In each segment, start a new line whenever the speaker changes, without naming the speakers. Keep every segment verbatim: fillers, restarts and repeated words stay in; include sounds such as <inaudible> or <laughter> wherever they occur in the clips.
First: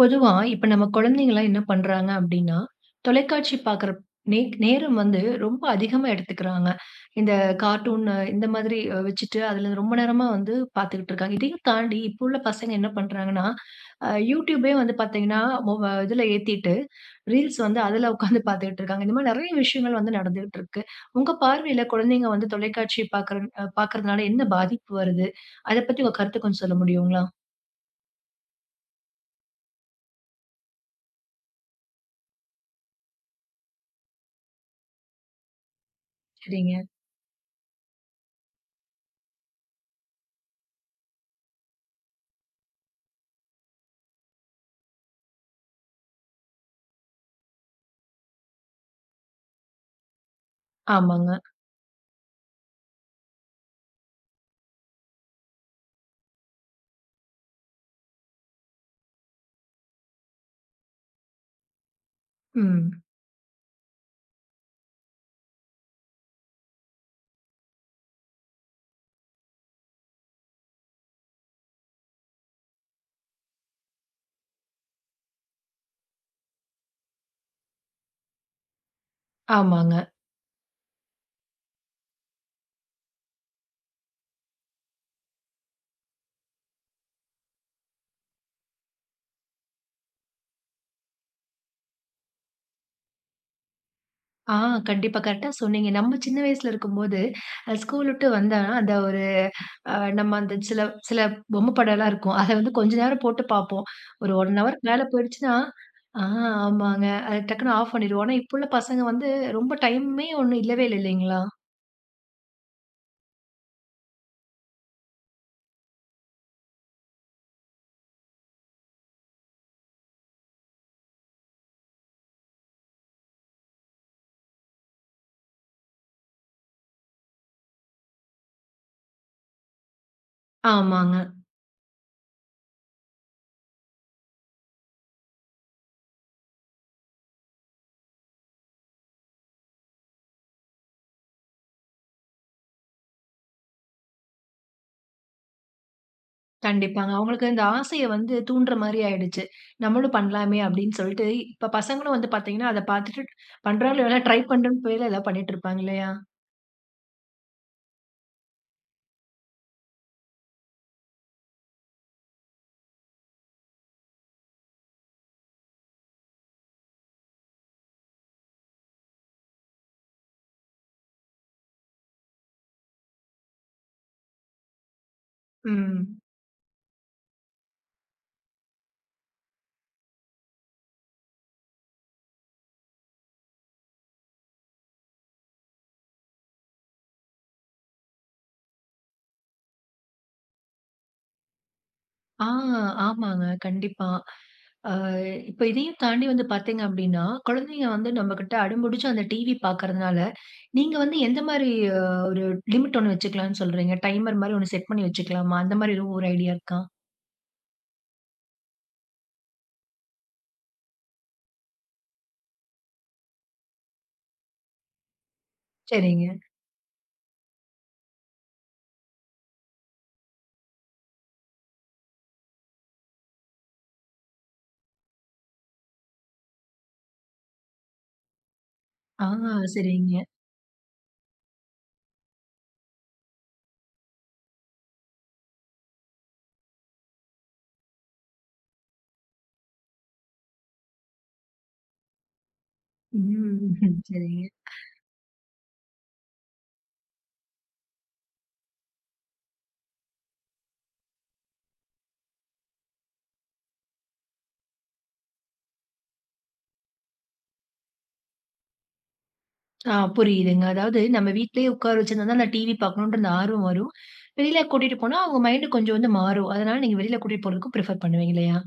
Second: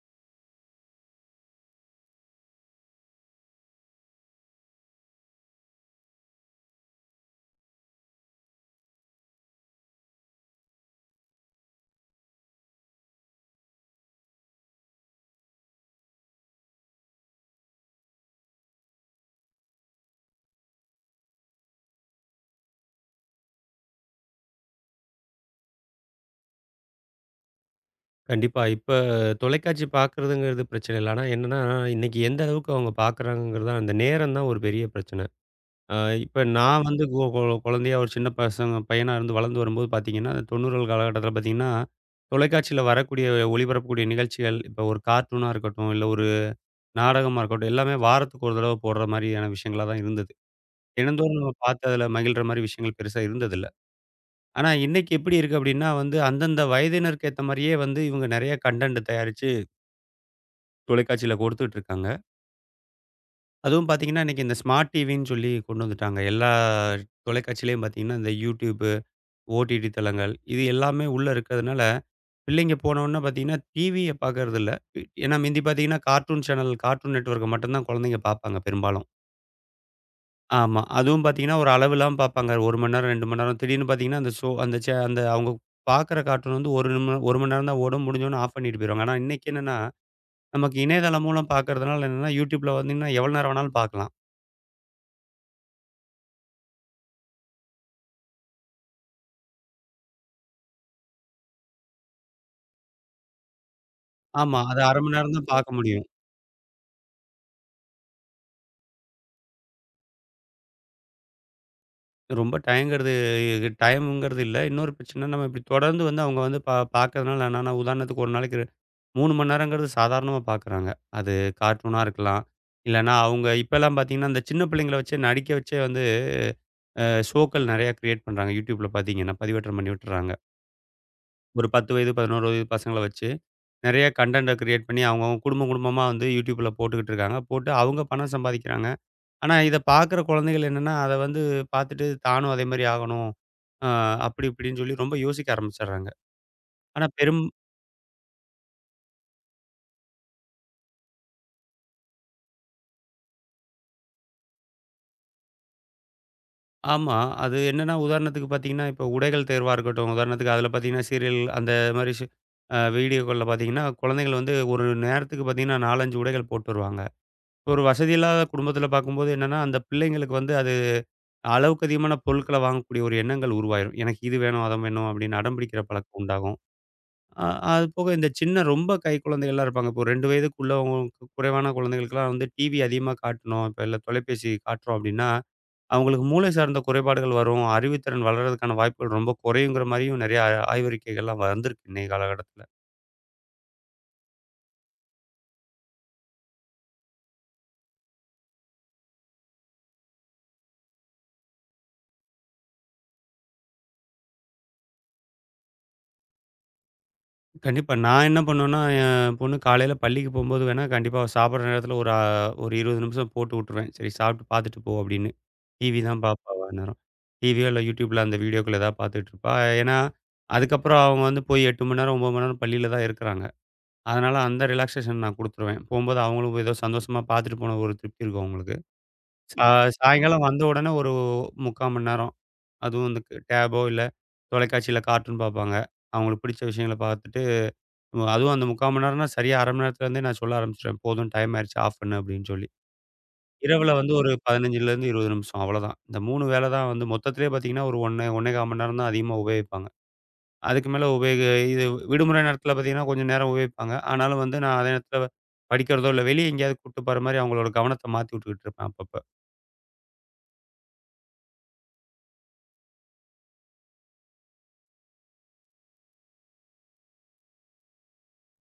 பொதுவா இப்ப நம்ம குழந்தைங்கலாம் என்ன பண்றாங்க அப்படின்னா, தொலைக்காட்சி பார்க்குற நே நேரம் வந்து ரொம்ப அதிகமா எடுத்துக்கிறாங்க. இந்த கார்ட்டூன் இந்த மாதிரி அ வச்சுட்டு அதில ரொம்ப நேரமா வந்து பார்த்துக்கிட்டு இருக்காங்க. இதையும் தாண்டி இப்போ உள்ள பசங்க என்ன பண்றாங்கன்னா, அ YouTubeயே வந்து பார்த்தீங்கன்னா, மொப இதில ஏத்திட்டு ரீல்ஸ் வந்து அதில உட்காந்து பார்த்துக்கிட்டு இருக்காங்க. இந்த மாதிரி நெறைய விஷயங்கள் வந்து நடந்துகிட்டு இருக்கு. உங்க பார்வையில குழந்தைங்க வந்து தொலைக்காட்சி பார்க்குற அ பார்க்குறதுனால என்ன பாதிப்பு வருது? அத பத்தி உங்க கருத்து கொஞ்சம் சொல்ல முடியுங்களா?
கண்டிப்பா. இப்ப தொலைக்காட்சி பார்க்குறதுங்கிறது பிரச்சனை இல்ல. ஆனா என்னன்னா, இன்னைக்கு எந்த அளவுக்கு அவங்க பார்க்குறாங்கங்கிறது தான் அந்த நேரம் தான் ஒரு பெரிய பிரச்சனை. அ இப்ப
சரிங்க.
நான் ம். வந்து கொ கொ கொழந்தையா ஒரு சின்ன பசங்க பையனா இருந்து வளர்ந்து வரும்போது பார்த்தீங்கன்னா, தொண்ணூறுகள் காலகட்டத்தில பார்த்தீங்கன்னா, தொலைக்காட்சியில வரக்கூடிய ஒளிபரப்பக்கூடிய நிகழ்ச்சிகள், இப்ப ஒரு கார்ட்டூனா இருக்கட்டும், இல்ல ஒரு நாடகமா இருக்கட்டும், எல்லாமே வாரத்துக்கு ஒரு தடவ போடுற மாரியான விஷயங்களா தான் இருந்தது.
ஆமாங்க.
தினந்தோறும் நம்ம பார்த்து அதில மகிழ்ற மாரி விஷயங்கள் பெருசா இருந்ததில்ல. ஆனா இன்னைக்கு எப்படி இருக்கு அப்படின்னா வந்து, அந்தந்த வயதினருக்கு ஏத்த மாரியே வந்து இவங்க நெறைய கன்டென்ட் தயாரிச்சு தொலைக்காட்சியில கொடுத்துட்டு இருக்காங்க.
ம்.
அதுவும் பார்த்தீங்கன்னா, இன்னைக்கு இந்த ஸ்மார்ட் டிவின்னு சொல்லி கொண்டு வந்துட்டாங்க. எல்லா தொலைக்காட்சியிலயும் பார்த்தீங்கன்னா, இந்த YouTube, ஓடிடி தளங்கள் இது எல்லாமே உள்ள இருக்கிறதுனால, பிள்ளைங்க போனவுனே பார்த்தீங்கன்னா, டிவிய பார்க்கறதில்ல. ஏன்னா மிந்தி பார்த்தீங்கன்னா, கார்ட்டூன் சேனல், கார்ட்டூன் நெட்வொர்க்க மட்டும் தான் குழந்தைங்க பார்ப்பாங்க பெரும்பாலும்.
ஆமாங்க.
ஆமா. அதுவும் பார்த்தீங்கன்னா, ஒரு அளவு இல்லாம பார்ப்பாங்க. ஒரு மணி நேரம், ரெண்டு மணி நேரம். திடீர்னு பார்த்தீங்கன்னா, அந்த ஷோ அந்த சே அந்த அவங்க பார்க்குற கார்ட்டூன் வந்து ஒரு நிமி ஒரு மணி நேரம் தான் ஓடும். முடிஞ்சோனே ஆஃப் பண்ணிட்டு போயிருவாங்க. ஆனா இன்னைக்கு என்னன்னா, நமக்கு இணையதளம் மூலம் பார்க்கறதுனால என்னன்னா, YouTubeல வந்தீங்கன்னா எவ்வளோ நேரம் வேணாலும் பார்க்கலாம்.
ஆ கண்டிப்பா. கரெக்ட்டா சொன்னீங்க. நம்ம சின்ன வயசுல இருக்கும்போது, அ ஸ்கூல் விட்டு வந்தோம்னா, அந்த ஒரு அ நம்ம அந்த சில சில பொம்மை படம்லாம் இருக்கும். அத வந்து கொஞ்ச நேரம் போட்டு பார்ப்போம். ஒரு 1
ஆமா. அது
ஹவருக்கு
அரை
மேல
மணி நேரம் தான்
போயிடுச்சுன்னா
பார்க்க முடியும்.
ஆ ஆமாங்க. அது டக்குனு ஆஃப் பண்ணிருவோம். ஆனா, இப்போ உள்ள பசங்க வந்து ரொம்ப டைமே ஒண்ணும் இல்லவே இல்ல இல்லைங்களா?
ரொம்ப டையங்கிறது டைம்ங்கிறது இல்ல. இன்னொரு பிரச்சனை நம்ம இப்படி தொடர்ந்து வந்து அவங்க வந்து பா பார்க்கறதுனால என்னன்னா, உதாரணத்துக்கு ஒரு நாளைக்கு மூணு மணி நேரங்கிறது சாதாரணமா பார்க்குறாங்க. அது கார்ட்டூனா இருக்கலாம். இல்லன்னா அவங்க இப்பலாம் பார்த்தீங்கன்னா, அந்த சின்ன பிள்ளைங்கள வச்சே நடிக்க வச்சே வந்து அ ஷோக்கள் நெறையா கிரியேட் பண்றாங்க. YouTubeல பார்த்தீங்கன்னா, பதிவேற்றம் பண்ணி விட்டுர்றாங்க.
ஆமாங்க.
ஒரு பத்து வயது, பதினொரு வயது பசங்கள வச்சு நெறைய கன்டென்ட்ட கிரியேட் பண்ணி அவங்கவங்க குடும்பம் குடும்பமா வந்து YouTubeல போட்டுக்கிட்டு இருக்காங்க. போட்டு அவங்க பணம் சம்பாதிக்கிறாங்க. ஆனா, இத பார்க்குற குழந்தைகள் என்னன்னா, அத வந்து பார்த்துட்டு தானும் அதே மாரி ஆகணும். அ அப்படி இப்படின்னு சொல்லி ரொம்ப யோசிக்க ஆரம்பிச்சடுறாங்க. ஆனா
கண்டிப்பாங்க.
பெரும்
அவங்களுக்கு இந்த ஆசைய வந்து தூண்டுற மாரி ஆயிடுச்சு. நம்மளும் பண்ணலாமே அப்படின்னு சொல்லிட்டு, இப்ப பசங்களும் வந்து பார்த்தீங்கன்னா, அத பார்த்துட்டு பண்றாங்களோ இல்லையோ, ட்ரை பண்றேன்னு பேர்ல எல்லாம் பண்ணிட்டு இருப்பாங்க இல்லையா?
ஆமா. அது என்னன்னா உதாரணத்துக்கு பார்த்தீங்கன்னா, இப்ப உடைகள் தேர்வா இருக்கட்டும், உதாரணத்துக்கு அதில பார்த்தீங்கன்னா சீரியல் அந்த மாரி ஷ் அ வீடியோக்கள்ல பார்த்தீங்கன்னா, குழந்தைகள் வந்து ஒரு நேரத்துக்கு பார்த்தீங்கன்னா நாலு, அஞ்சு உடைகள் போட்டு வருவாங்க. ஒரு வசதி இல்லாத குடும்பத்தில பார்க்கும்போது என்னன்னா, அந்த பிள்ளைங்களுக்கு வந்து அது அளவுக்கு அதிகமான பொருட்கள வாங்கக்கூடிய ஒரு எண்ணங்கள் உருவாயிரும். எனக்கு இது வேணும், அத வேணும் அப்படின்னு அடம் பிடிக்கிற
ம்.
பழக்கம் உண்டாகும். அ அது போக இந்த சின்ன ரொம்ப கை குழந்தைகள்லாம் இருப்பாங்க. இப்போ ரெண்டு வயதுக்குள்ளவங்களுக்கு குறைவான குழந்தைகளுக்குலாம் வந்து டிவி அதிகமா காட்டணும். இப்ப இல்ல தொலைபேசி காட்டுறோம் அப்படின்னா, அவங்களுக்கு மூளை சார்ந்த குறைபாடுகள் வரும். அறிவுத்திறன் வளர்றதுக்கான வாய்ப்புகள் ரொம்ப குறையுங்கிற மாரியும் நெறைய ஆய்வறிக்கைகள்லாம் வந்திருக்கு இன்னைய
ஆ,
காலகட்டத்தில.
ஆமாங்க. கண்டிப்பா. அ இப்ப இதையும் தாண்டி வந்து பார்த்தீங்க அப்படின்னா, குழந்தைங்க வந்து நம்மகிட்ட அடம்புடிச்சு அந்த டிவி பார்க்கறதுனால, நீங்க வந்து எந்த மாரி அ ஒரு லிமிட் ஒண்ணு வச்சுக்கலாம்னு சொல்றீங்க? டைமர் மாரி ஒண்ணு செட் பண்ணி வச்சுக்கலாமா? அந்த மாரி எதுவும் ஒரு ஐடியா இருக்கா?
கண்டிப்பா. நான் என்ன பண்ணுவேன்னா, என் பொண்ணு காலையில பள்ளிக்கு போம்போது வேணா, கண்டிப்பா அவ சாப்பிடுற நேரத்தில ஒரு அ ஒரு இருபது நிமிஷம் போட்டு விட்டுருவேன். சரி சாப்பிட்டு பார்த்துட்டு போ அப்படின்னு. டிவி தான்
சரிங்க.
பார்ப்பா அவ அந்நேரம். டிவியோ இல்ல YouTubeல அந்த வீடியோக்கள் ஏதாவது பார்த்துட்டு இருப்பா. ஏன்னா, அதுக்கப்புறம் அவங்க வந்து போய் எட்டு மணி நேரம், ஒன்பது மணி நேரம் பள்ளியில தான் இருக்கிறாங்க. அதனால அந்த ரிலாக்சேஷன் நான் குடுத்துருவேன். போம்போது அவங்களும் ஏதோ சந்தோஷமா பார்த்துட்டு போன ஒரு திருப்தி இருக்கும் அவங்களுக்கு.
ஆ
சா
சரிங்க.
சாயங்காலம் வந்த உடனே ஒரு முக்கால் மணி நேரம், அதுவும் இந்த டேபோ இல்ல தொலைக்காட்சியில கார்ட்டூன் பார்ப்பாங்க. அவங்களுக்கு பிடிச்ச விஷயங்கள பார்த்துட்டு ம் அதுவும் அந்த முக்கால் மணி நேரம்னா, சரியா அரை மணி நேரத்துல இருந்தே நான் சொல்ல ஆரம்பிச்சுருவேன். "போதும் டைம் ஆயிருச்சு. ஆஃப் பண்ணு" அப்படின்னு சொல்லி.
ம்.
இரவுல
<laughs>
வந்து ஒரு
சரிங்க.
பதினைஞ்சுலேருந்து இருபது நிமிஷம் அவ்வளோதான். இந்த மூணு வேலை தான் வந்து மொத்தத்திலே பார்த்தீங்கன்னா, ஒரு 1 1 கால் மணி நேரம் தான் அதிகமா உபயோகிப்பாங்க. அதுக்கு மேல உபயோக இது விடுமுறை நேரத்துல பார்த்தீங்கன்னா, கொஞ்சம் நேரம் உபயோகிப்பாங்க. ஆனாலும் வந்து நான் அதே நேரத்துல படிக்கிறதோ, இல்ல வெளிய எங்கேயாவது கூட்டு போற மாரி அவங்களோட கவனத்த மாத்தி விட்டுக்கிட்டு இருப்பேன் அப்பப்ப.
ஆ புரியுதுங்க. அதாவது நம்ம வீட்லயே உட்கார வச்சிருந்தா தான் அந்த டிவி பார்க்கணுன்ற அந்த ஆர்வம் வரும். வெளியில கூட்டிட்டு போனா அவங்க மைண்ட் கொஞ்சம் வந்து மாறும். அதனால நீங்க வெளியில கூட்டிட்டு போறதுக்கு பிரிஃபர் பண்ணுவீங்க இல்லையா?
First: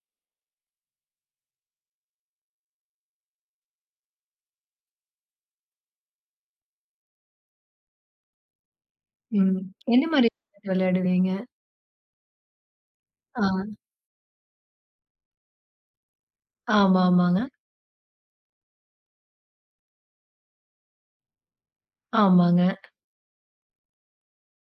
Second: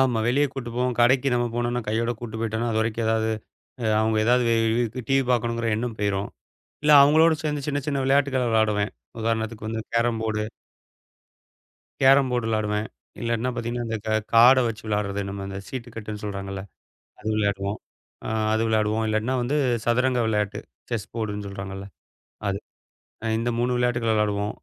ஆமா. வெளிய கூட்டு போவோம். கடைக்கு நம்ம போனோம்னா, கையோட கூட்டு போயிட்டோம்னா, அதுவரைக்கும் ஏதாவது அ அவங்க ஏதாவது டிவி பார்க்கணுங்கிற எண்ணம் போயிரும். இல்ல அவங்களோட சேர்ந்து சின்ன, சின்ன விளையாட்டுகள விளையாடுவேன்.
ம்.
உதாரணத்துக்கு வந்து
என்ன
கேரம்
மாரி
போர்டு
விளையாடுவீங்க?
கேரம் போர்டு விளையாடுவேன். இல்லாட்டினா
ஆ.
பார்த்தீங்கன்னா, அந்த க கார்ட வச்சு விளையாடுறது. நம்ம அந்த சீட்டு கட்டுன்னு சொல்றாங்கல்ல,
ஆமா,
அது
ஆமாங்க.
விளையாடுவோம். அ அது விளையாடுவோம். இல்லாட்டினா வந்து சதுரங்க விளையாட்டு. செஸ் போர்டுன்னு சொல்றாங்கல்ல, அது.
ஆமாங்க.
அ இந்த மூணு விளையாட்டுகள் விளையாடுவோம்.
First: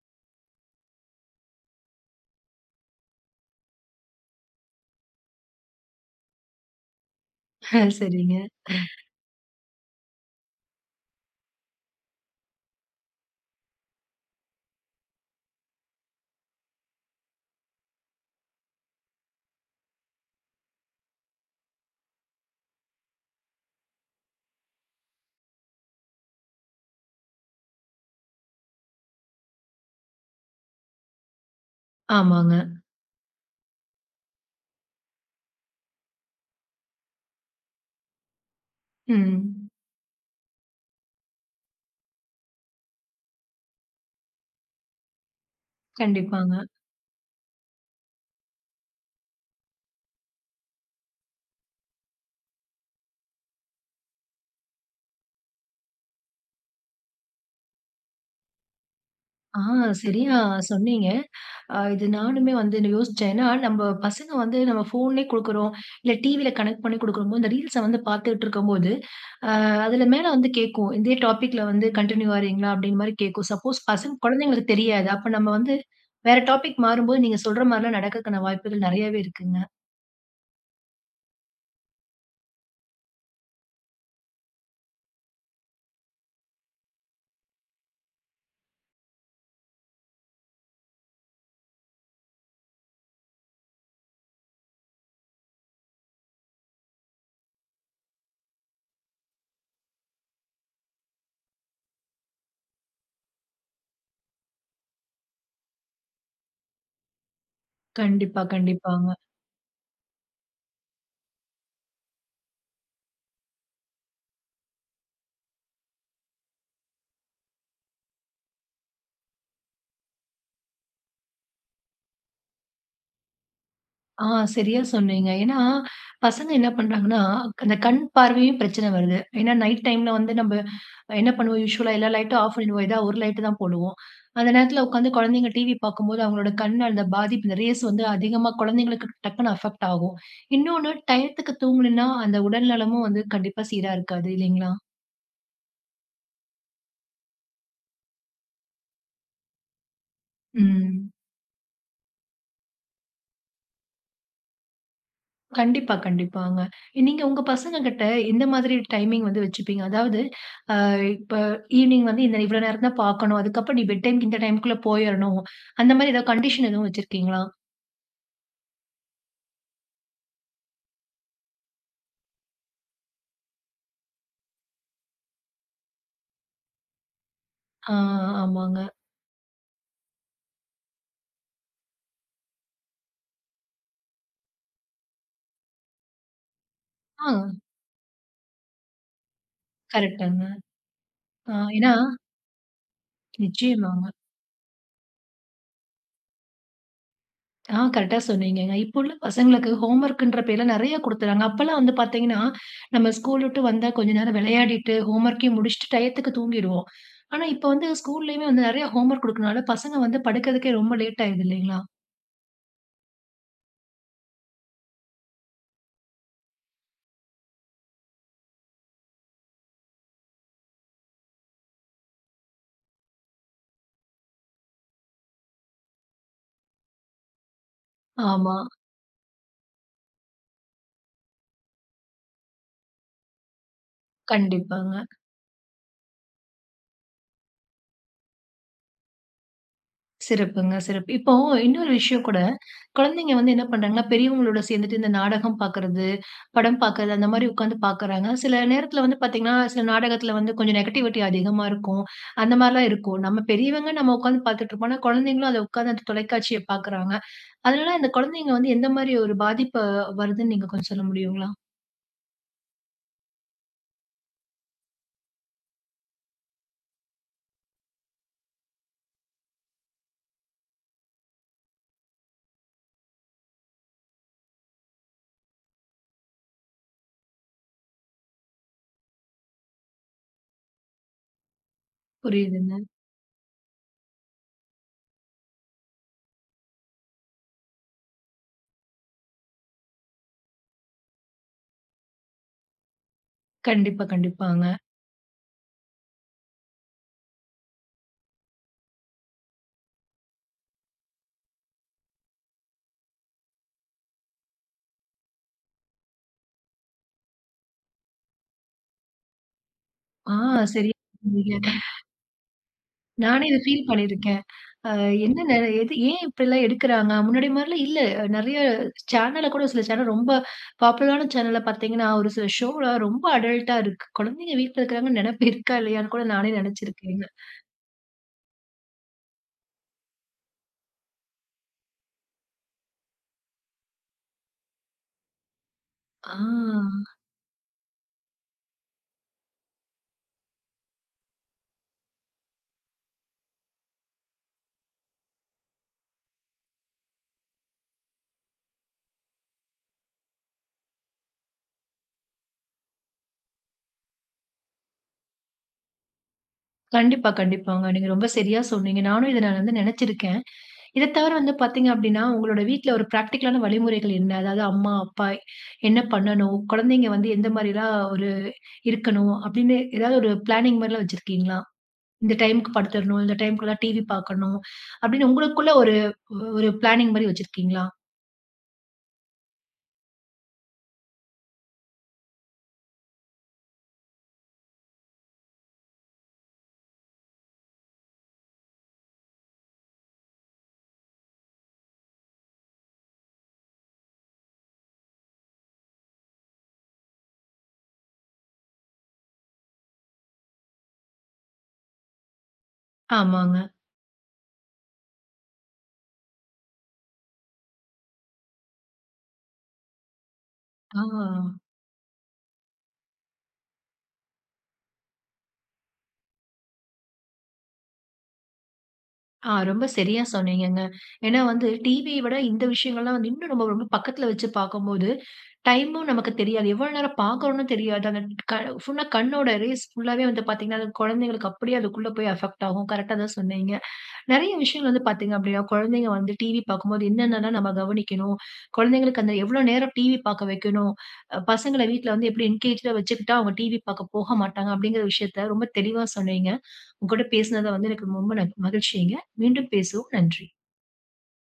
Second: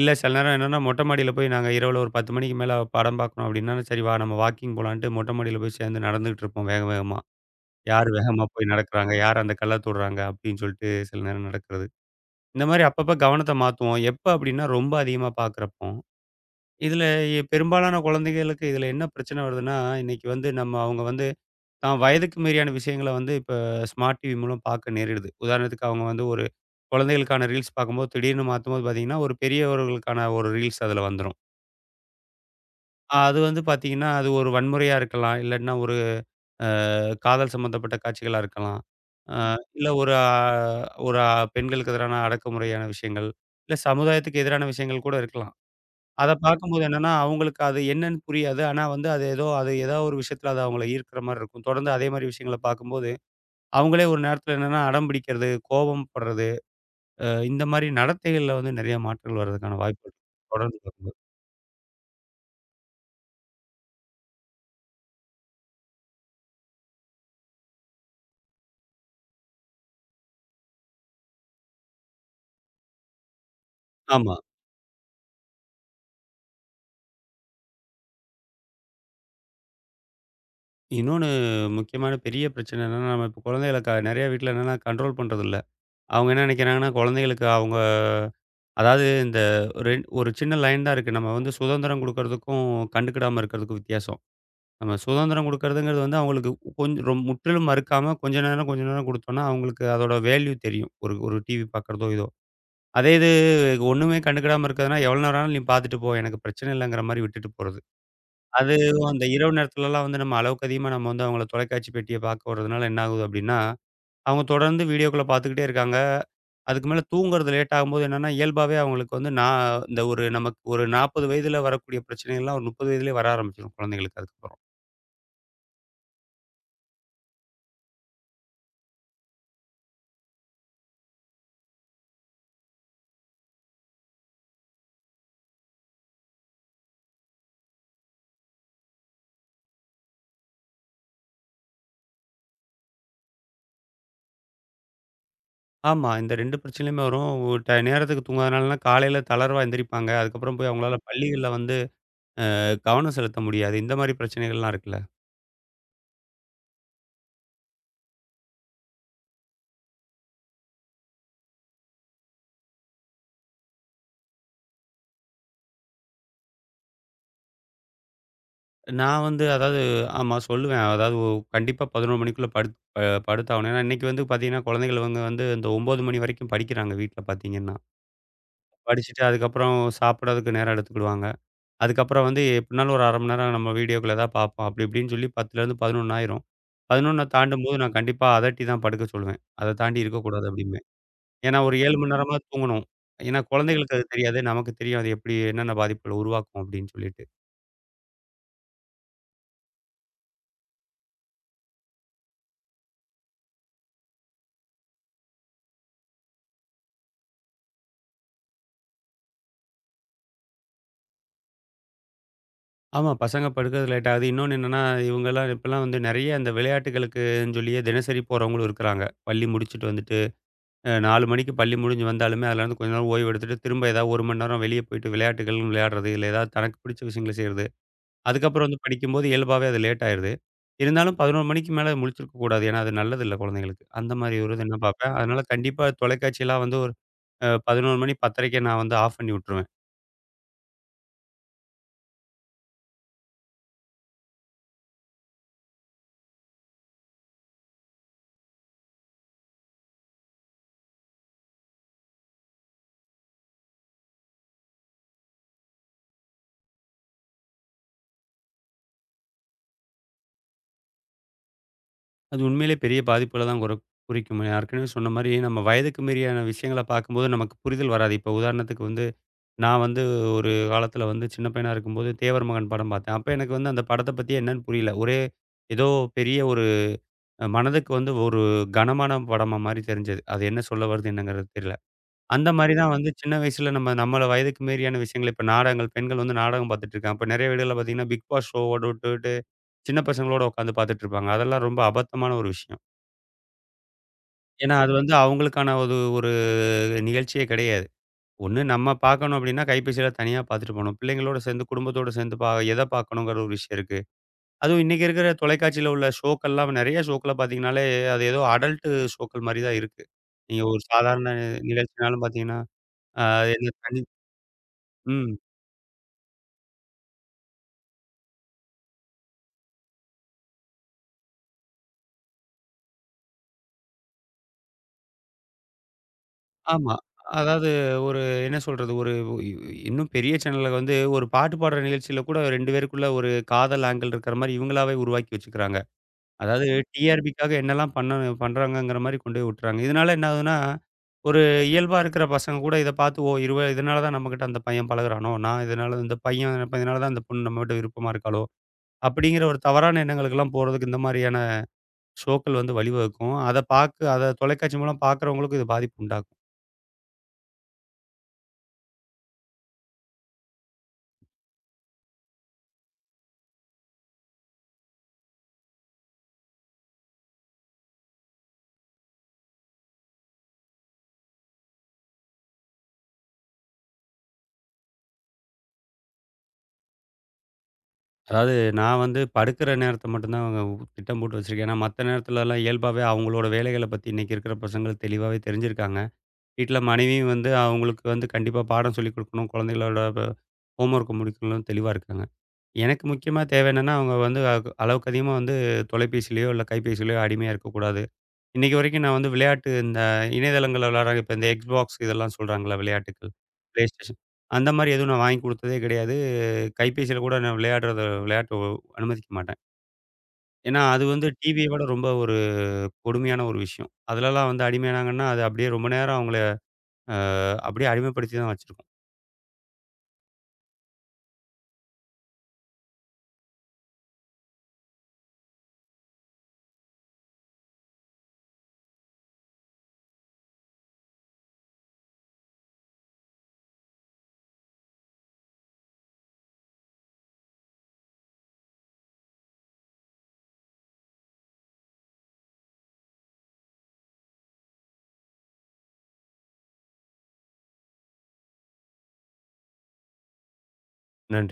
இல்ல சில நேரம் என்னன்னா, மொட்டை மாடியில போய் நாங்க இரவுல ஒரு பத்து மணிக்கு மேல படம் பார்க்கணும் அப்படின்னா, சரி வா நம்ம வாக்கிங் போலான்ட்டு மொட்டை மாடியில போய் சேர்ந்து நடந்துகிட்டு இருப்போம் வேக வேகமா.
<laughs>
யார்
சரிங்க.
வேகமா போய் நடக்கிறாங்க, யார் அந்த கல்ல தொடுறாங்க அப்படின்னு சொல்லிட்டு சில நேரம் நடக்கிறது. இந்த மாரி அப்பப்ப கவனத்த மாத்துவோம். எப்ப அப்டின்னா, ரொம்ப அதிகமா பார்க்குறப்போ. இதுல எ பெரும்பாலான குழந்தைகளுக்கு இதுல என்ன பிரச்சனை வருதுன்னா, இன்னைக்கு வந்து நம்ம அவங்க வந்து தான் வயதுக்கு மீறியான விஷயங்கள வந்து இப்ப ஸ்மார்ட் டிவி மூலம் பார்க்க நேரிடுது. உதாரணத்துக்கு அவங்க வந்து ஒரு குழந்தைகளுக்கான ரீல்ஸ் பார்க்கும்போது திடீர்னு மாத்தும்போது பார்த்தீங்கன்னா, ஒரு பெரியவர்களுக்கான ஒரு ரீல்ஸ் அதுல வந்துரும்.
ஆமாங்க.
அது வந்து பார்த்தீங்கன்னா, அது ஒரு வன்முறையா இருக்கலாம். இல்லன்னா ஒரு காதல் சம்மந்தப்பட்ட காட்சிகளா இருக்கலாம். அ ம்.
ம்.
இல்ல ஒரு அ ஒரு ஆ, பெண்களுக்கு எதிரான அடக்குமுறையான விஷயங்கள். இல்ல சமுதாயத்துக்கு எதிரான விஷயங்கள் கூட இருக்கலாம். அத
கண்டிப்பாங்க.
பார்க்கும்போது என்னன்னா, அவங்களுக்கு அது என்னன்னு புரியாது. ஆனா வந்து அது ஏதோ அது ஏதோ ஒரு விஷயத்துல அது அவங்கள ஈர்க்கிற மாரி இருக்கும். தொடர்ந்து அதே மாரி விஷயங்கள பார்க்கும்போது, அவங்களே ஒரு நேரத்துல என்னன்னா அடம் பிடிக்கிறது, கோபம் படுறது, அ இந்த மாரி நடத்தைகள்ல வந்து நெறைய மாற்றங்கள்
ஆ
வர்றதுக்கான வாய்ப்புகள்
சரியா
தொடர்ந்து
சொன்னீங்க.
பார்க்கும்போது.
அ இது நானுமே வந்து யோசிச்சேன். ஏன்னா, நம்ம பசங்க வந்து நம்ம ஃபோன்லயே குடுக்குறோம். இல்ல டிவில கனெக்ட் பண்ணி குடுக்குறோமோ, இந்த ரீல்ஸ வந்து பார்த்துட்டு இருக்கும்போது, அ அதுல மேல வந்து கேட்கும். இதே டாபிக்ல வந்து கன்டின்யூ ஆறீங்களா? அப்டின்ற மாரி கேட்கும். சப்போஸ் பசங்க
ஆமா.
குழந்தைங்களுக்கு தெரியாது. அப்ப நம்ம வந்து வேற டாபிக் மாறும்போது, நீங்க சொல்ற மாரிலாம் நடக்கக்கான வாய்ப்புகள் நெறையாவே இருக்குங்க.
இன்னொன்னு முக்கியமான பெரிய பிரச்சனை என்னன்னா, நம்ம இப்ப குழந்தைகள க நெறைய வீட்ல என்னன்னா கண்ட்ரோல் பண்றதில்ல. அவங்க என்ன நெனைக்கிறாங்கன்னா, குழந்தைகளுக்கு அவங்க அதாவது இந்த ரெண் ஒரு சின்ன லைன் தான் இருக்கு. நம்ம வந்து சுதந்திரம் குடுக்கறதுக்கும், கண்டுக்கிடாம இருக்கிறதுக்கும் வித்தியாசம். நம்ம சுதந்திரம் குடுக்கறதுங்கிறது வந்து அவங்களுக்கு கொஞ்சம் ரொம் முற்றிலும் மறுக்காம கொஞ்ச நேரம், கொஞ்ச நேரம் குடுத்தோம்னா, அவங்களுக்கு அதோட வேல்யூ தெரியும். ஒரு ஒரு டிவி பார்க்கறதோ, இதோ. அதே இது ஒண்ணுமே கண்டுக்கிடாம இருக்கிறதுனா, எவ்வளோ நேரம் ஆனாலும் நீ பார்த்துட்டு போ. எனக்கு பிரச்சனை இல்லங்கிற மாரி விட்டுட்டு போறது.
கண்டிப்பா,
அதுவும்
கண்டிப்பாங்க.
அந்த இரவு நேரத்துலலாம் வந்து நம்ம அளவுக்கு அதிகமா நம்ம வந்து அவங்கள தொலைக்காட்சி பெட்டிய பார்க்க விடுறதுனால என்ன ஆகுது அப்டின்னா, அவங்க தொடர்ந்து வீடியோக்கள பார்த்துக்கிட்டே இருக்காங்க. அதுக்கு மேல தூங்குறது லேட் ஆகும்போது என்னன்னா, இயல்பாவே அவங்களுக்கு வந்து நான் இந்த ஒரு நமக்கு ஒரு நாற்பது வயதுல வரக்கூடிய பிரச்சனைகள்லாம் ஒரு முப்பது வயதிலேயே வர ஆரம்பிச்சுரும் குழந்தைகளுக்கு
ஆ,
அதுக்கப்புறம்.
சரியா சொன்னீங்க. ஏன்னா, பசங்க என்ன பண்றாங்கன்னா, அந்த கண் பார்வையும் பிரச்சனை வருது. ஏன்னா, நைட் டைம்ல வந்து நம்ப என்ன பண்ணுவோம், யூசுவலா எல்லா லைட்டும் ஆஃப் பண்ணிடுவோம். ஏதா ஒரு லைட்டு தான் போடுவோம். அந்த நேரத்துல உட்காந்து குழந்தைங்க டிவி பார்க்கும்போது, அவங்களோட கண் அந்த பாதிப்பு, இந்த ரேஸ் வந்து அதிகமா குழந்தைங்களுக்கு டக்குன்னு அஃபெக்ட் ஆகும். இன்னொன்னு டயத்துக்கு தூங்கணும்னா, அந்த உடல் நலமும் வந்து கண்டிப்பா சீரா இருக்காது இல்லைங்களா?
ஆமா. இந்த ரெண்டு பிரச்சனையுமே வரும். ஒரு டை நேரத்துக்கு தூங்காதனாலலாம் காலையில தளர்வா எந்திரிப்பாங்க. அதுக்கப்புறம் போய் அவங்களால
ம்.
பள்ளிகள்ல வந்து அ கவனம் செலுத்த முடியாது. இந்த மாரி பிரச்சனைகள்லாம் இருக்குல்ல.
கண்டிப்பா, கண்டிப்பாங்க. நீங்க உங்க பசங்க கிட்ட எந்த மாதிரி டைமிங் வந்து வச்சுப்பீங்க? அதாவது இப்ப ஈவ்னிங் வந்து இந்த இவ்வளோ நேரம் தான் பார்க்கணும். அதுக்கப்புறம் நீ பெட் டைம்க்கு இந்த டைம்க்குள்ள போயிரணும். அந்த மாரி ஏதாவது கண்டிஷன் எதுவும் வச்சிருக்கீங்களா?
நான் வந்து அதாவது ஆமா சொல்லுவேன். அதாவது ஒ கண்டிப்பா பதினொரு மணிக்குள்ள படுத் அ படுத்தாகணும். ஏன்னா இன்னைக்கு வந்து பார்த்தீங்கன்னா, குழந்தைகள் இவங்க வந்து இந்த ஒன்பது மணி வரைக்கும் படிக்கிறாங்க வீட்ல பார்த்தீங்கன்னா.
ஆ ஆமாங்க.
படிச்சுட்டு அதுக்கப்புறம் சாப்பிடறதுக்கு நேரம் எடுத்துக்கிடுவாங்க. அதுக்கப்புறம் வந்து எப்படினாலும் ஒரு அரை மணி நேரம் நம்ம வீடியோக்கள் ஏதாவது பார்ப்போம். அப்படி இப்படின்னு சொல்லி பத்துலருந்து பதினொன்று ஆயிரும். பதினொன்று
ஆ
தாண்டும்போது நான் கண்டிப்பா அதட்டி தான் படுக்க சொல்லுவேன். "அத தாண்டி
கரெக்ட்டுங்க.
இருக்கக்கூடாது" அப்படிம்பேன்.
ஆ
ஏன்னா, ஒரு
ஏன்னா
ஏழு மணி நேரமா தூங்கணும். ஏன்னா, குழந்தைகளுக்கு அது
நிச்சயமாங்க.
தெரியாது. நமக்கு தெரியும். அது எப்படி என்னென்ன பாதிப்புகள உருவாக்கும் அப்படின்னு சொல்லிட்டு.
ஆ கரெக்ட்டா சொன்னீங்கங்க. இப்போ உள்ள பசங்களுக்கு ஹோம் ஒர்க்குன்ற பேர்ல நெறைய குடுத்துறாங்க. அப்பலாம் வந்து பார்த்தீங்கன்னா, நம்ம ஸ்கூல் விட்டு வந்தா கொஞ்ச நேரம் விளையாடிட்டு, ஹோம் ஒர்க்கையும் முடிச்சுட்டு டயத்துக்கு தூங்கிருவோம். ஆனா இப்ப வந்து ஸ்கூல்லயுமே வந்து நெறைய ஹோம் ஒர்க் குடுக்கறனால பசங்க வந்து படுக்கறதுக்கே ரொம்ப லேட் ஆயிடுது இல்லைங்களா?
ஆமா, பசங்க படுக்கறது லேட் ஆகுது. இன்னொன்னு என்னன்னா, இவங்கலாம் இப்பலாம் வந்து நெறைய அந்த விளையாட்டுகளுக்குன்னு சொல்லியே தினசரி போறவங்களும் இருக்கிறாங்க. பள்ளி முடிச்சுட்டு வந்துட்டு, அ நாலு மணிக்கு பள்ளி முடிஞ்சு வந்தாலுமே, அதுலேருந்து கொஞ்ச நேரம் ஓய்வு எடுத்துட்டு, திரும்ப ஏதாவது ஒரு மணி நேரம் வெளிய போயிட்டு விளையாட்டுகள் விளையாடுறது, இல்ல ஏதாவது தனக்கு பிடிச்ச விஷயங்கள செய்றது.
ஆமா.
அதுக்கப்புறம் வந்து படிக்கும்போது இயல்பாவே அது லேட் ஆயிருது. இருந்தாலும் பதினொரு மணிக்கு மேல முழிச்சிருக்க கூடாது. ஏன்னா, அது நல்லதில்ல குழந்தைகளுக்கு. அந்த மாரி ஒரு இது நான்
கண்டிப்பாங்க.
பார்ப்பேன். அதனால கண்டிப்பா தொலைக்காட்சிலாம் வந்து ஒரு அ பதினொரு மணி 10:30க்கே நான் வந்து ஆஃப் பண்ணி விட்டுருவேன்.
சிறப்புங்க, சிறப்பு. இப்போ இன்னொரு விஷயம் கூட குழந்தைங்க வந்து என்ன பண்றாங்கன்னா, பெரியவங்களோட சேர்ந்துட்டு இந்த நாடகம் பார்க்கறது, படம் பார்க்கறது, அந்த மாரி உட்காந்து பார்க்கறாங்க. சில நேரத்தில வந்து பார்த்தீங்கன்னா, சில நாடகத்தில வந்து கொஞ்சம் நெகட்டிவிட்டி அதிகமா இருக்கும். அந்த மாரிலாம் இருக்கும். நம்ம பெரியவங்க நம்ம உட்காந்து பார்த்துட்டுருப்போம். ஆனா, குழந்தைங்களும் அத உட்காந்து அந்த தொலைக்காட்சிய பார்க்குறாங்க. அதனால அந்த குழந்தைங்க வந்து எந்த மாரி ஒரு பாதிப்பு வருதுன்னு நீங்க கொஞ்சம் சொல்ல முடியுங்களா?
அது உண்மையிலே பெரிய பாதிப்புகள தான் குற குறிக்கும். நான் ஏற்கனவே சொன்ன மாரி நம்ம வயதுக்கு மீறியான விஷயங்கள பார்க்கும்போது நமக்கு புரிதல் வராது. இப்போ உதாரணத்துக்கு வந்து நான் வந்து ஒரு காலத்தில வந்து சின்ன பையனா இருக்கும்போது தேவர் மகன் படம் பார்த்தேன். அப்ப எனக்கு வந்து அந்த படத்த பத்தி என்னன்னு புரியல. ஒரே ஏதோ பெரிய ஒரு அ மனதுக்கு வந்து ஒரு கனமான படமா மாரி தெரிஞ்சது. அது என்ன சொல்ல வருது என்னங்கிறது தெரியல. அந்த மாரி
புரியுதுங்க.
தான் ம். வந்து சின்ன வயசுல நம்ம நம்மள வயதுக்கு மீறியான விஷயங்கள் இப்ப நாடகங்கள் பெண்கள் வந்து நாடகம் பார்த்துட்டு இருக்காங்க. இப்ப நெறைய வீடுகள்ல பார்த்தீங்கன்னா, பிக் பாஸ் ஷோவோட விட்டுட்டு சின்ன பசங்களோட உட்காந்து பார்த்துட்டு இருப்பாங்க. அதெல்லாம் ரொம்ப அபத்தமான ஒரு விஷயம்.
கண்டிப்பா, கண்டிப்பாங்க.
ஏன்னா, அது வந்து அவங்களுக்கான ஒரு ஒரு நிகழ்ச்சியே கிடையாது. ஒண்ணு நம்ம பார்க்கணும் அப்படின்னா, கைபேசியில தனியா பார்த்துட்டு போணும். பிள்ளைங்களோட சேர்ந்து, குடும்பத்தோட சேர்ந்து பா எத பார்க்கணுங்கிற ஒரு விஷயம் இருக்கு. அதுவும் இன்னைக்கு இருக்கிற தொலைக்காட்சியில உள்ள ஷோக்கள்லாம் நெறைய ஷோக்கள்ல பார்த்தீங்கன்னாலே, அது ஏதோ அடல்ட் ஷோக்கள் மாரி தான் இருக்கு.
ஆ
நீங்க ஒரு
சரியா
சாதாரண
சொன்னீங்க.
நிகழ்ச்சினாலும் பார்த்தீங்கன்னா, ஆ
நானே இத
என்ன
ஃபீல்
தனி
பண்ணியிருக்கேன். அ
ம்.
என்ன நெ எது ஏன் இப்படிலாம் எடுக்குறாங்க? முன்னாடி மாரிலாம் இல்ல. நெறைய சேனல்ல கூட சில சேனல் ரொம்ப பாப்புலரான சேனல்ல பார்த்தீங்கன்னா, ஒரு சில ஷோலாம் ரொம்ப அடல்ட்டா இருக்கு. குழந்தைங்க வீட்ல இருக்கிறாங்கன்னு நெனப்பு இருக்கா இல்லையான்னு கூட நானே
ஆமா.
நெனச்சிருக்கேங்க.
அதாவது ஒரு என்ன சொல்றது? ஒரு இன்னும் பெரிய சேனல்ல வந்து ஒரு பாட்டு பாடுற நிகழ்ச்சியில கூட ரெண்டு பேருக்குள்ள ஒரு காதல் ஆங்கிள் இருக்கிற மாரி இவங்களாவே உருவாக்கி வச்சுக்கிறாங்க.
ஆ.
அதாவது டிஆர்பிக்காக என்னெல்லாம் பண்ணணு பண்றாங்கங்கிற மாரி கொண்டு போய் விட்டுறாங்க. இதனால என்ன ஆகுதுன்னா, ஒரு இயல்பா இருக்கிற பசங்க கூட இத பார்த்து, ஓ! இவ இதனால தான் நம்மகிட்ட அந்த பையன் பழகுறானோ! நான் இதனால இந்த பையன் இப்ப இதனால தான் இந்த பொண்ணு நம்மகிட்ட விருப்பமா இருக்காளோ! அப்படிங்கிற ஒரு தவறான எண்ணங்களுக்கெல்லாம் போறதுக்கு இந்த மாரியான ஷோக்கள் வந்து வழிவகுக்கும். அத பாக்க அத தொலைக்காட்சி மூலம் பார்க்குறவங்களுக்கும் இது பாதிப்பு உண்டாக்கும்.
கண்டிப்பா, கண்டிப்பாங்க. நீங்க ரொம்ப சரியா சொன்னீங்க. நானும் இத நான் வந்து நெனச்சிருக்கேன். இத தவிர வந்து பார்த்தீங்க அப்படின்னா, உங்களோட வீட்ல ஒரு பிராக்டிகலான வழிமுறைகள் என்ன? அதாவது அம்மா, அப்பா என்ன பண்ணணும்? குழந்தைங்க வந்து எந்த மாரிலாம் ஒரு இருக்கணும்? அப்படின்னு ஏதாவது ஒரு பிளானிங் மாரிலாம் வச்சிருக்கீங்களா? இந்த டைம்க்கு படுத்துறணும். இந்த டைம்க்குள்ள டிவி பார்க்கணும். அப்படின்னு உங்களுக்குள்ள ஒரு ஒரு பிளானிங் மாரி வச்சிருக்கீங்களா?
அதாவது நான் வந்து படுக்கிற நேரத்த மட்டும் தான் திட்டம் போட்டு வச்சிருக்கேன். ஏன்னா மத்த நேரத்துலலாம் இயல்பாவே அவங்களோட வேலைகள பத்தி இன்னைக்கு இருக்கிற பசங்களுக்கு தெளிவாவே தெரிஞ்சிருக்காங்க. வீட்ல மனைவியும் வந்து அவங்களுக்கு வந்து கண்டிப்பா பாடம் சொல்லிக் குடுக்கணும். குழந்தைகளோட ப ஹோம்வொர்க்க முடிக்கணும்னு தெளிவா இருக்காங்க. எனக்கு முக்கியமா தேவை என்னன்னா, அவங்க வந்து அக் அளவுக்கு அதிகமா வந்து தொலைபேசியிலயோ, இல்ல கைபேசியிலயோ அடிமையா இருக்கக்கூடாது. இன்னைக்கு வரைக்கும் நான் வந்து விளையாட்டு இந்த இணையதளங்கள்ல விளையாடுறாங்க. இப்ப இந்த Xbox இதெல்லாம் சொல்றாங்கள்ல விளையாட்டுக்கள்.
ஆமாங்க.
PlayStation அந்த மாரி எதுவும் நான் வாங்கி குடுத்ததே கிடையாது. கைபேசியில கூட நான் விளையாடுறத விளையாட்டு ஒ அனுமதிக்க மாட்டேன். ஏன்னா,
ஆ.
அது வந்து டிவிய விட ரொம்ப ஒரு கொடுமையான ஒரு விஷயம். அதுலலாம் வந்து அடிமையானாங்கன்னா, அது அப்படியே ரொம்ப நேரம் அவங்கள அ அப்படியே அடிமைப்படுத்தி தான் வச்சிருக்கோம்.
ஆ ரொம்ப சரியா சொன்னீங்கங்க. ஏன்னா வந்து டிவிய விட இந்த விஷயங்கள்லாம் வந்து இன்னும் நம்ம ரொம்ப பக்கத்துல வச்சு பார்க்கும்போது, டைமும் நமக்கு தெரியாது. எவ்வளோ நேரம் பார்க்குறோம்னு தெரியாது. அந்த க ஃபுல்லா கண்ணோட ரேஸ் ஃபுல்லாவே வந்து பார்த்தீங்கன்னா, அது குழந்தைங்களுக்கு அப்படியே அதுக்குள்ள போய் அஃபெக்ட் ஆகும். கரெக்ட்டா தான் சொன்னீங்க. நெறைய விஷயங்கள் வந்து பார்த்தீங்க அப்டின்னா, குழந்தைங்க வந்து டிவி பார்க்கும்போது என்னென்னலாம் நம்ம கவனிக்கணும்? குழந்தைங்களுக்கு அந்த எவ்வளோ நேரம் டிவி பார்க்க வைக்கணும்? அ பசங்கள வீட்ல வந்து எப்டி என்கேஜ்டா வச்சுக்கிட்டா அவங்க டிவி பார்க்க போக மாட்டாங்க அப்படிங்கிற விஷயத்த ரொம்ப தெளிவா சொன்னீங்க. உங்க கூட பேசினத வந்து எனக்கு ரொம்ப ந மகிழ்ச்சிங்க. மீண்டும் பேசுவோம். நன்றி.
நன்றி.